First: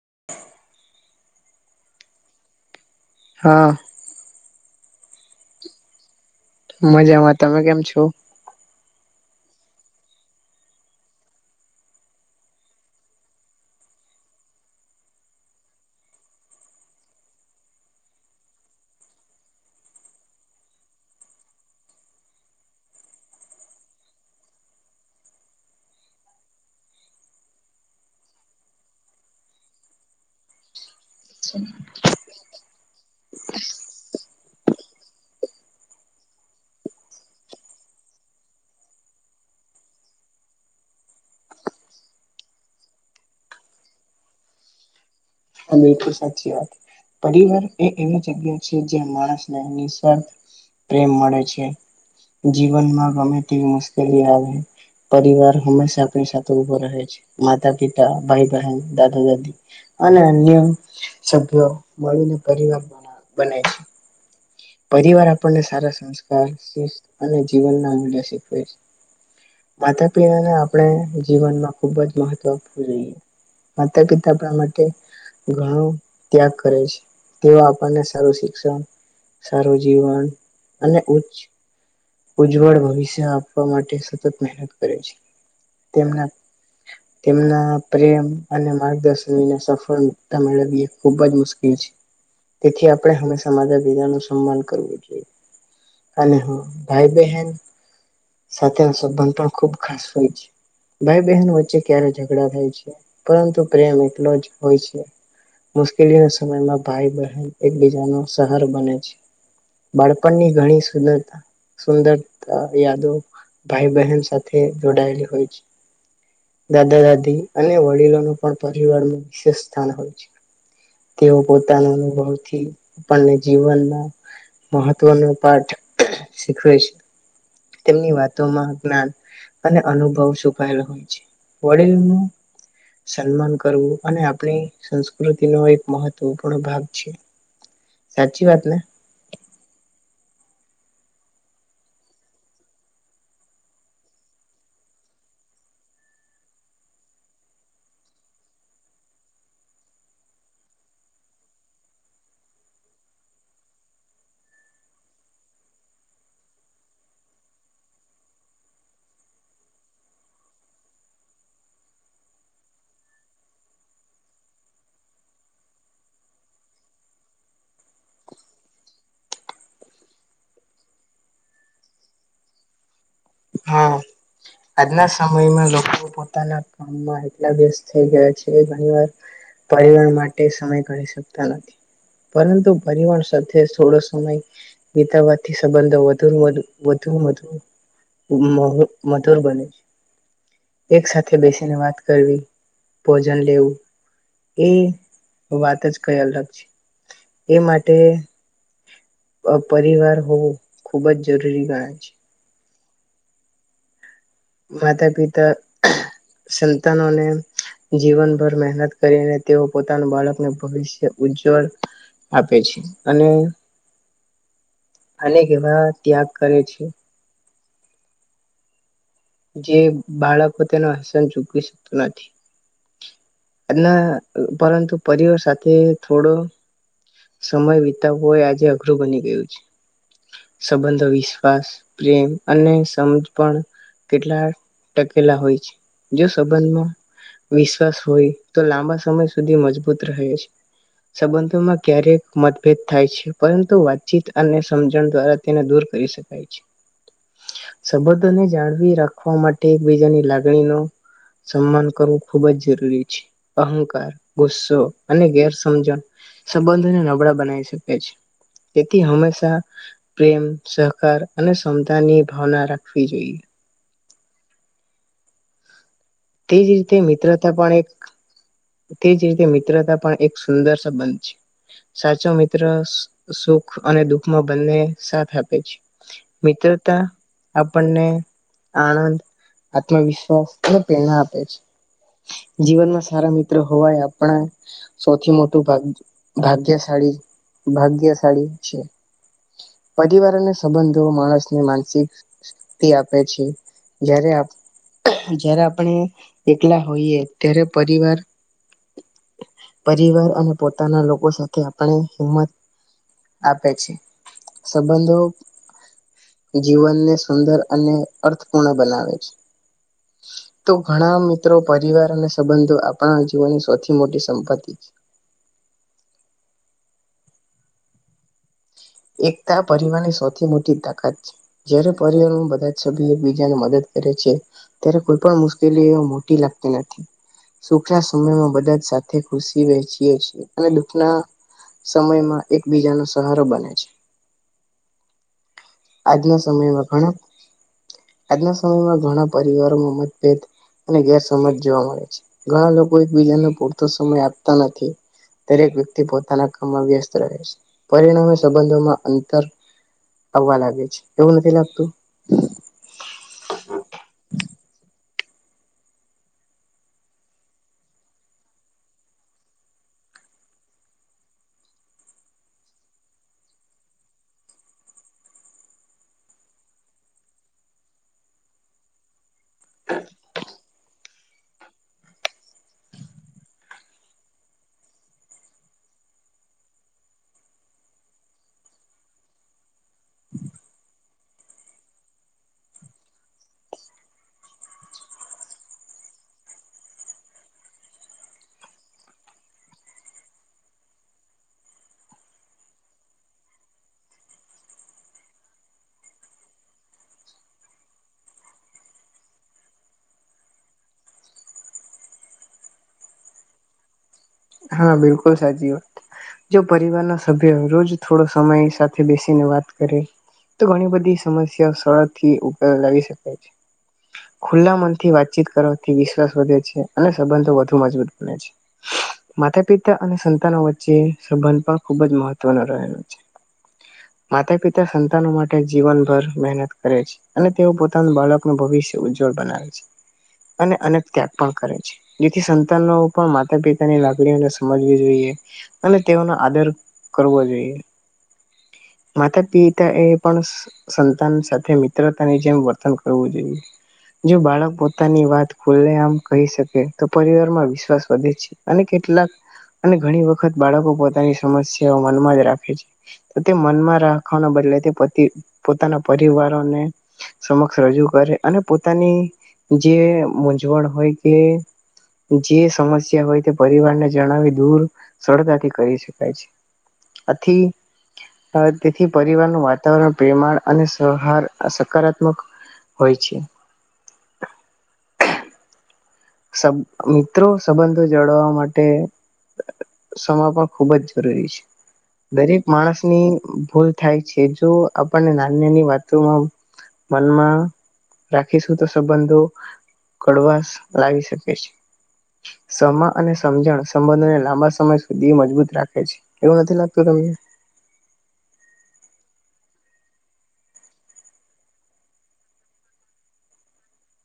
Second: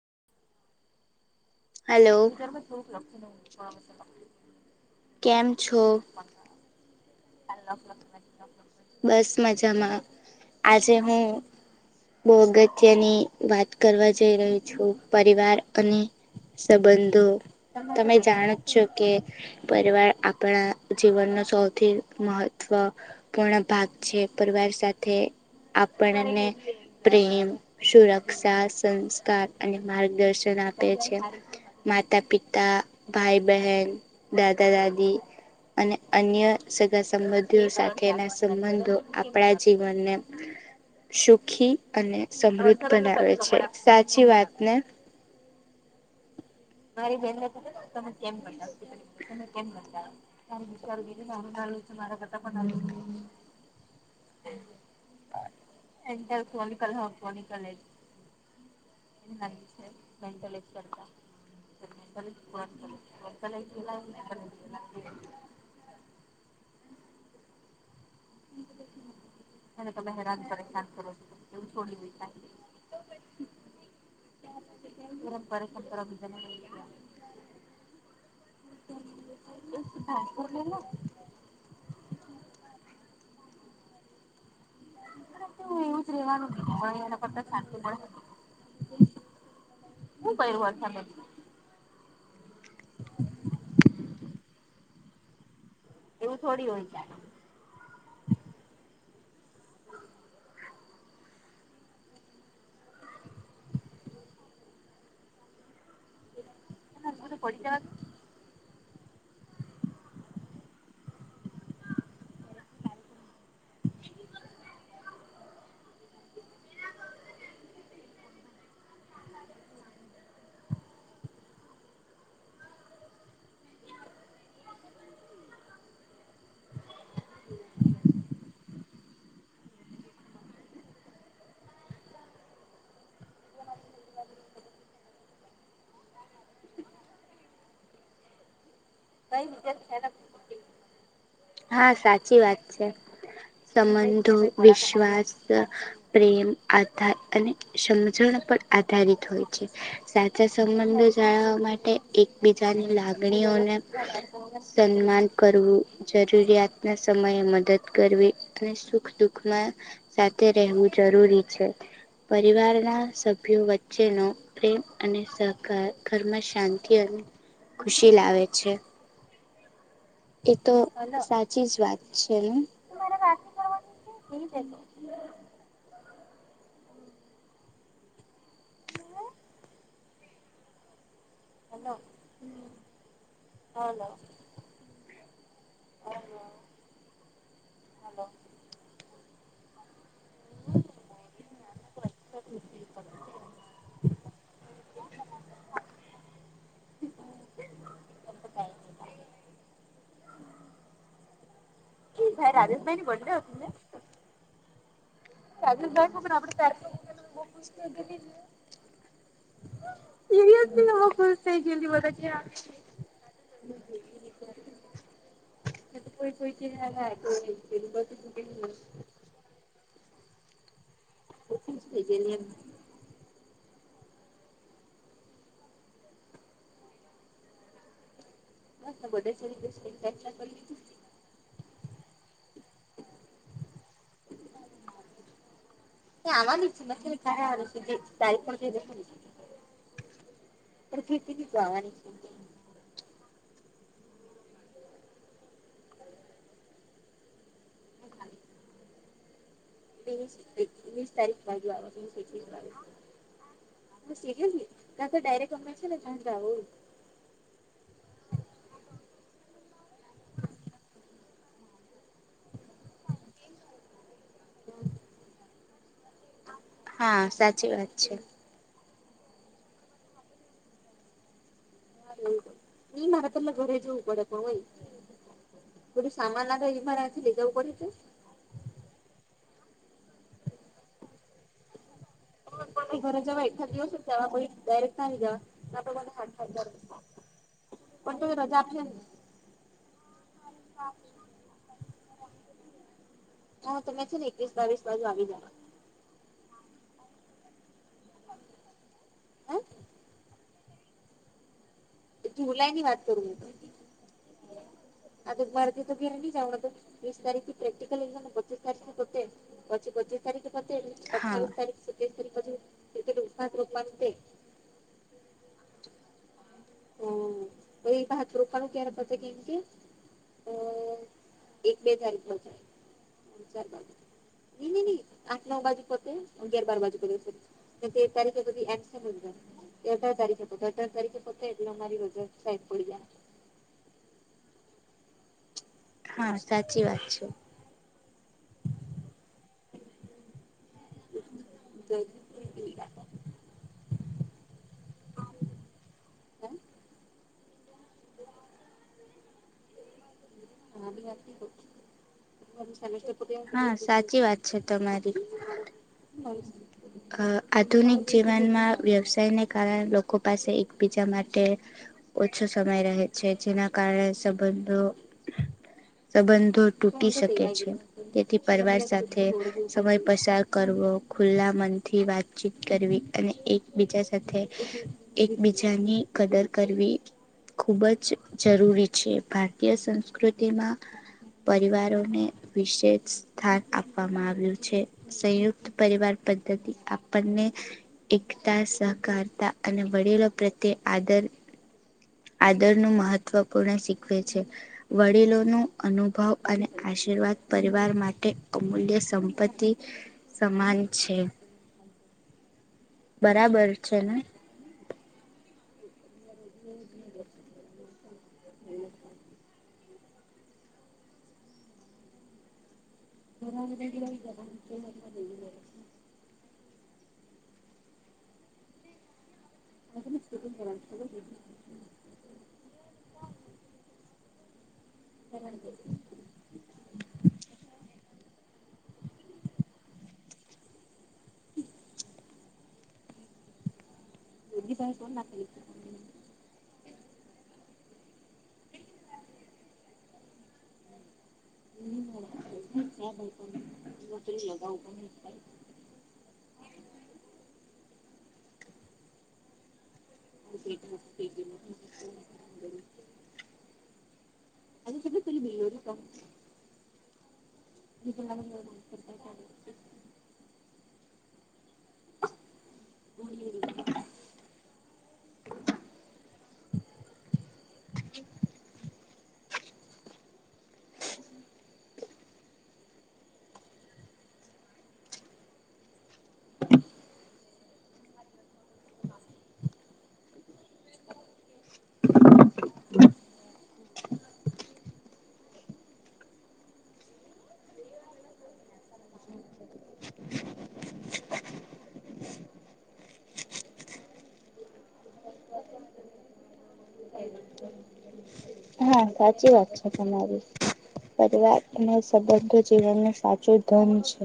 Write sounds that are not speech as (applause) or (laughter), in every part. (inaudible) Hello હા (inaudible) કેમ છો મજામાં તમે કેમ છો બસ મજામાં આજે હું બહ અગત્યની વાત કરવા જઈ ર્યો છું પરિવાર અને સંબંધો તમે જાણ જ છો કે પરિવાર આપણા જીવનનો સૌથી મહત્વપૂર્ણ ભાગ છે પરિવાર સાથે આપણને પ્રેમ સુરક્ષા સંસ્કાર અને માર્ગદર્શન આપે છે માતા પિતા ભાઈ બહેન દાદા દાદી અને અન્ય સગા સંબંધીઓ સાથેના સંબંધો આપણા જીવનને સુખી અને સમૃદ્ધ બનાવે છે સાચી વાતને બલુલ સા વા પરિવાર એ એવી જગ્યા છે જે માણસને નિસ્વાથ પ્રેમ મળે છે જીવનમાં ગમે તેવી મુશ્કેલી આવે પરિવાર હંમેશા આપણી સાથે ઉભો રહે છે માતા પિતા ભાઈ બહેન દાદા દાદી અને અમ સભ્યો મળીને પરિવાર બને છે પરિવાર આપણને સારા સંસ્કાર શિસ્ શિખડાવે છે જીવન માં માતા પિતાને આપણે જીવનમાં ખુબ જ મહત્વ આપવું જોઈએ માતા પિતા આપણા માટે ઘણો ત્યાગ કરે છે તેઓ આપણને સારું શિક્ષણ સારું જીવન અને ઉચ્ચ ઉજ્જવળ ભવિષ્ય આપવા માટે સતત મહેનત કરે છે તેમના તેમના પ્રેમ અને માર્ગદર્શનને સફળતા મેળવી ખુબ જ મુશ્કેલ છે તેથી આપણે હંમેશા માતા પિતા નુ હાલ કરવો જોઈએ અને હા ભાઈ બહેન સાથેનો સંબંધ પણ ખુબ ખાસ હોય છે ભાઈ બહેન વચ્ચે ક્યારે ઝઘડા થાય છે પરંતુ પ્રેમ એટલો જ હોય છે મુશ્કેલી સમય સમયમાં ભાઈ બહેન એકબીજા ન સહારો બને છે બાળપણની ઘણી સુંદરતા સુંદરતા યાદો ભાઈ બહેન સાથે જોડાયેલી હોય છે દાદા દાદી અને વડીલોનું પણ પરિવારમાં વિશેષ સ્થાન હોય છે તેઓ પોતાના અનુભવથી આપણને જીવનમાં મહત્વનો પાઠ શીખવે છે તેમની વાતોમાં જ્ઞાન અને અનુભવ છુપાયેલો હોય છે વડીલો ન સન્માન કરવું અને આપણી સંસ્કૃતિનો એક મહત્વપૂર્ણ ભાગ છે સાચી વાત ને ભહી (inaudible) હા સાચી વાત છે સંબંધો વિશ્વાસ પ્રેમ આધાર અને સમજણ પર આધારિત હોય છે સાચા સંબંધો જાળવવા માટે એકબીજાની લાગણીઓને સન્માન કરવું જરૂરિયાતના સમયે મદદ કરવી અને સુખ દુખમાં સાથે રહેવું જરૂરી છે પરિવારના સભ્યો વચ્ચેનો પ્રેમ અને સહકાર ઘરમાં શાંતિ અને ખુશી લાવે છે એતો સાચી જ વાત છે એ હા આજના સમયમાં લોકો પણ પોતાના કામમાં એટલા વ્યસથ થઈ ગયા છે ઘણી વાર પરિવાર માટે સમય કાઢી સકતુ નથી ના ના પરંતુ પરિવર સાથે થોડો સમય ગીતાવાથી સંબંધો વધુ વધુ વધુ (inaudible) (inaudible) મઘૂર બને છે એક સાથે બેસીને વાત કરવી ભોજન લેવું એ વાત જ કઈ અલગ છે એ માટે પરિવાર હોવો ખૂબ જ જરૂરી ગણાય છે હરસ ભાઈ ની બથૅડે હતું ને હ (inaudible) પિતા સંતાનોને જીવનભર મહેનત કરીને તેઓ પોતાના બાળકને ભવિષ્ય ઉજ્જવળ આપે છે અને અનેક એવા ત્યાગ કરે છે એબ (inaudible) જે બાળકો તેનો હશે પણ ચૂકવી શકતા નથી ના પરંતુ પરિવાર સાથે થોડો સમય વિતાવ હોય આજે અઘરું બની ગયું છે સંબંધ વિશ્વાસ પ્રેમ અને સમજ પણ કેટલા ટકેલા હોય છે જો સંબંધમાં વિશ્વાસ હોય તો લાંબા સમય સુધી મજબૂત રહે છે સંબંધોમાં ક્યારેક મતભેદ થાય છેુ પરંતુ તો વાતચીત અને સમજણ દ્વારા તેને દૂર કરી શકાય છે સંબંધોને જાણવી રાખવા માટે એકબીજાની લાગણી નો સન્માન કરવું ખૂબ જ જરૂરી છે અહંકાર ગુસ્સો અને ગેરસમજણ સંબંધને નબળા બનાવી શકે છે તેથી હંમેશા પ્રેમ સહકાર અને ક્ષમતા ની ભાવના રાખવી જોઈએ. (unintelligible) તેજ રીતે હા મિત્રતા સાચી પણ એક વાત છે તે જ રીતે મિત્રતા પણ એક સુંદર સંબંધ છે. સાચો મિત્ર સુખ અને દુખમાં બંને સાથ આપે છે, મિત્રતા આપણને આનંદ આત્મવિશ્વાસ ના આપે છે. જીવનમાં સારા મિત્રો હોવા એ આપણા સૌથી મોટુ (unintelligible) ભાગ્યશાળી ભાગ્યશાળી છે, પરિવાર અને સંબંધો માણસને માનસિક આપે છે. જ્યારે જ્યારે એકલા હોઈએ ત્યારે પરિવાર પરિવાર અને પોતાના લોકો સાથે આપણે હિંમત જુલાઈ ની વાત કરું આપે છે સંબંધો આ મારે તો જીવનને જીસ તારીખથી સુંદર અને પ્રેક્ટલને પચીસ અર્થપૂર્ણ તારીખથી બનાવે પોતે છે પછી પચીસ તારીખે. તો ઘણા મિત્રો પરિવાર અને સંબંધો આપણા જીવનની સૌથી મોટી સંપત્તિ છે. હમ એ (unintelligible) એકતા પરિવારની સૌથી મોટી તાકાત છે, (unintelligible) પરિવારમાં બધા જ સભ્ય એકબીજાને મદદ કરે છે, ત્યારે કોઈ પણ મુશ્કેલી મોટી લાગતી નથી સુખના સમયમાં બધા સાથે ખુશી વહેચીએ છીએ અને દુખના. સમયમાં એકબીજાનો સહારો બને છે. હા આજના સાચી સમયમાં વાત ઘણા છે. આજના સમયમાં ઘણા પરિવારો. (inaudible) અને ગેરસજ જોવા મળે છે, ઘણા લોકો એકબીજાને પૂરતો સમય આપ નથી દરેક વ્યક્તિ પોતાના કામમાં વ્યસ્ત રહે છે, પરિણામે સંબંધોમાં અંતર આવવા લાગે છે એવું નથી લાગતું (unintelligible) હા સાચી વાત છે, તમારી આધુનિક જીવનમાં વ્યવસાયને કારણે લોકો પાસે એકબીજા માટે ઓછો સમય રહે છે, જેના કારણે સંબંધો સંબંધો તૂટી શકે છે, તેથી પરિવાર સાથે. સમય (unintelligible) કરવો ખુલ્લા મનથી વાતચીત કરવી અને એકબીજા સાથે એકબીજાની કદર કરવી ખૂબ જ જરૂરી છે. ભારતીય સંસ્કૃતિ પ્રકૃતિમાં પરિવારોને વિશેષ સ્થાન આપવામાં આવ્યું છે, સંયુક્ત પરિવાર પદ્ધતિ આપણને એકતા સહકારતા અને વડીલો પ્રત્યે આદર આદર ન મહત્વપૂર્ણ શીખવે છે, વડીલો નો અનુભવ અને આશીર્વાદ પરિવાર માટે અમૂલ્ય સંપત્તિ સમાન છે. બરાબર છે, ને હા બિલકુલ સાચી વાત જો પરિવાર ના સભ્ય રોજ થોડો સમય સાથે બેસીને વાત કરે તો ઘણી બધી સમસ્યા સરળ થી (unintelligible) લાવી ખુલ્લા મનથી વાતચીત કરવાથી વિશ્વાસ વધે છે. અને સંબંધો વધુ મજબૂત બને છે. માતા પિતા અને સંતાનો વચ્ચે સંબંધ પણ ખુબ જ મહત્વનો હતો. રહ્યો છે, માતા પિતા તે સંતાનો માટે જીવનભર મહેનત કરે છે, અને તેઓ પોતાનું બાળક નો ભવિષ્ય ઉજ્જવ બનાવે છે અને અનેક ત્યાગ પણ કરે છે જેથી સંતાનો પણ માતા પિતાને લા લાગણીઓ ને સમજવી જોઈએ અને તેઓનો આદર કરવો જોઈએ માતા પિતા એ પણ સં સંતા તન સાથે મિત્રતાની જેમ વર્તન કરું જોઈએ જો બાળક પોતાની વાત ખુલ્લે આમ કહી શકે તો પરિવાર માં વિશ્વાસ તબે છે અને કેટ કેટલાક અને ઘણી વખત બાળકો પોતાની સમસ્યાઓ મનમાં જ રાખે છે તે મનમાં રાખવાના બદલે તે પતિ પોતાના પરિવારોને સમક્ષ રજૂ કરે અને પોતાની જે મૂઝવણ હોય. એ જે સમસ્યા હોય તે અને જણાવી દૂર સરગાથી કરી શકાય છે આત થી આ તેથી પરિવારનું વાતાવરણ પ્રેમાળ અને સહકાર અસરકારક હોય છે. સબ મિત્રો સંબંધો જાળવવા માટે સમા પણ ખૂબ જ જરૂરી છે દરેક માણસની ભૂલ થાય છે જો આપણને નાની નાની વાતોમાં મનમાં રાખીશું તો સંબંધો કડવાશ લાવી શકે છે સમા અને સમજણ સંબંધને લાંબા સમય સુધી મજબૂત રાખે છે એવું નથી લાગતું તમને. હા સાચી વાત છે તમારી પરિવાર અને સંબંધો જીવનનું સાચું ધૂમ છે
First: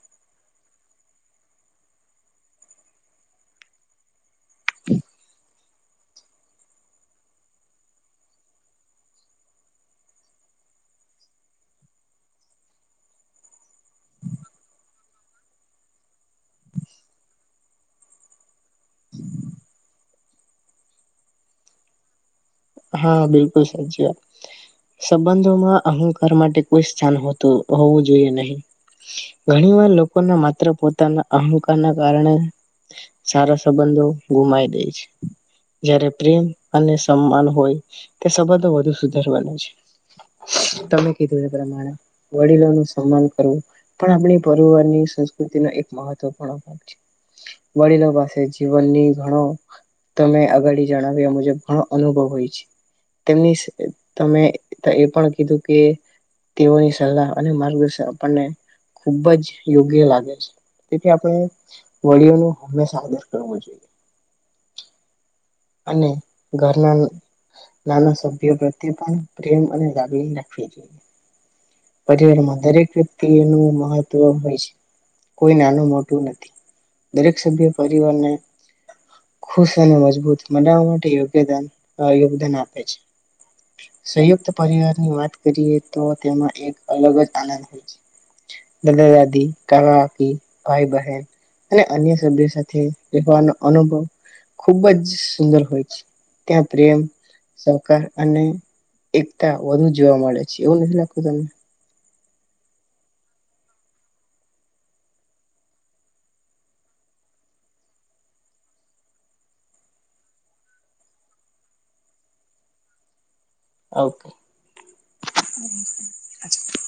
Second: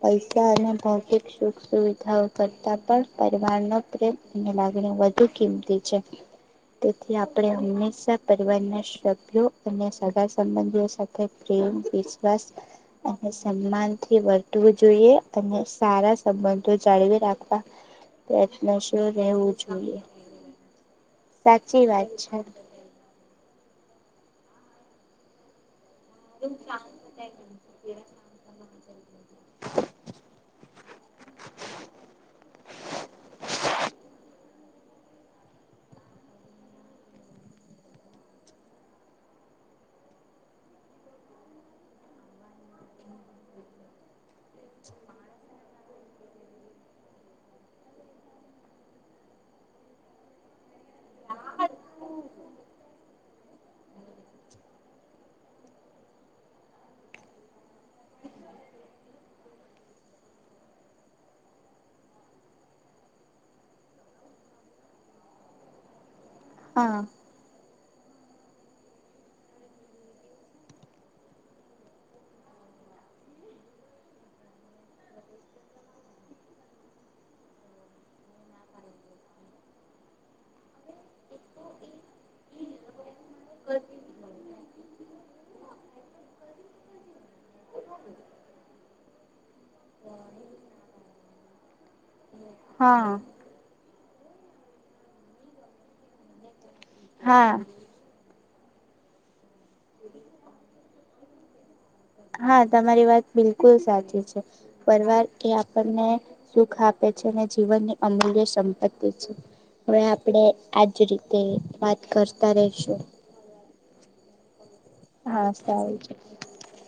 પૈસા અને ભૌતિક સુખ સુવિધાઓ કરતા પણ પરિવારનો પ્રેમ અને લાગણી વધુ કિંમતી છે તેથી આપણે હંમેશા પરિવારને સભ્યો અને સગા સંબંધી સાથે પ્રેમ વિશ્વાસ અને સન્માનથી વર્તવું જોઈએ અને સારા સંબંધો જાળવી રાખવા પ્રયત્નશીલ રહેવું જોઈએ. સાચી વાત છે. હા બિલકુલ સાચી વાત સંબંધોમાં અહંકાર માટે કોઈ સ્થાનતું હોવું જોઈએ નહી ઘણી વાર લોકોના માત્ર પોતાના અહંકાર ના કારણે સારા સંબંધો ગુમાય દે છે. જયારે પ્રેમ અને સમાન હોય તો સબંધો વધુ સુધારવાનું છે તમે કીધું એ પ્રમાણે વડીલોનું સન્માન કરવું પણ આપણી પરિવારની સંસ્કૃતિનો એક મહત્વપૂર્ણ ભાગ છે વડીલો પાસે જીવનની ઘણો તમે અગડી જણાવ્યા મુજબ ઘણો અનુભવ હોય તેમની તમે એ પણ કીધું કે તેઓની સલાહ અને માર્ગદર્શન આપણને ખુબ જ યોગ્ય લાગે છે તેથી આપણે વડીઓ ન હંમેશા આદર કરવો જોઈએ. અને. ઘરનાન હા નાના સભ્યો પ્રત્યે પણ પ્રેમ અને લાગી રાખવી જોઈએ. પરિવારમાં દરેક વ્યક્તિનું મહત્વ હોય છે કોઈ નાનું મોટું નથી દરેક સભ્ય પરિવારને ખુશ અને મજબૂત મનાવવા માટે યોગ્યાન યોગદાન આપે છે સંયુક્ત પરિવારની વાત કરીએ તો તેમાં એક અલગ જ આનંદ હોય છે દાદા દાદી કાકા કાકી ભાઈ બહેન અને અન્ય તેમની સાથે હા રહેવાનો અનુભવ ખુબ જ સુંદર હોય છે ત્યાં પ્રેમ હા સહકાર અને એકતા વધુ જોવા મળે છે એવું નથી લખતું તમને. હા તમારી વાત બિલકુલ સાચી છે પરીવાર એ આપણને સુખ આપે છે અને જીવનની અમૂલ્ય સંપત્તિ છે હવે આપણે આજ રીતે વાત કરતા રહેશું. ઓકે. સારું છે અચ્છા. (inaudible)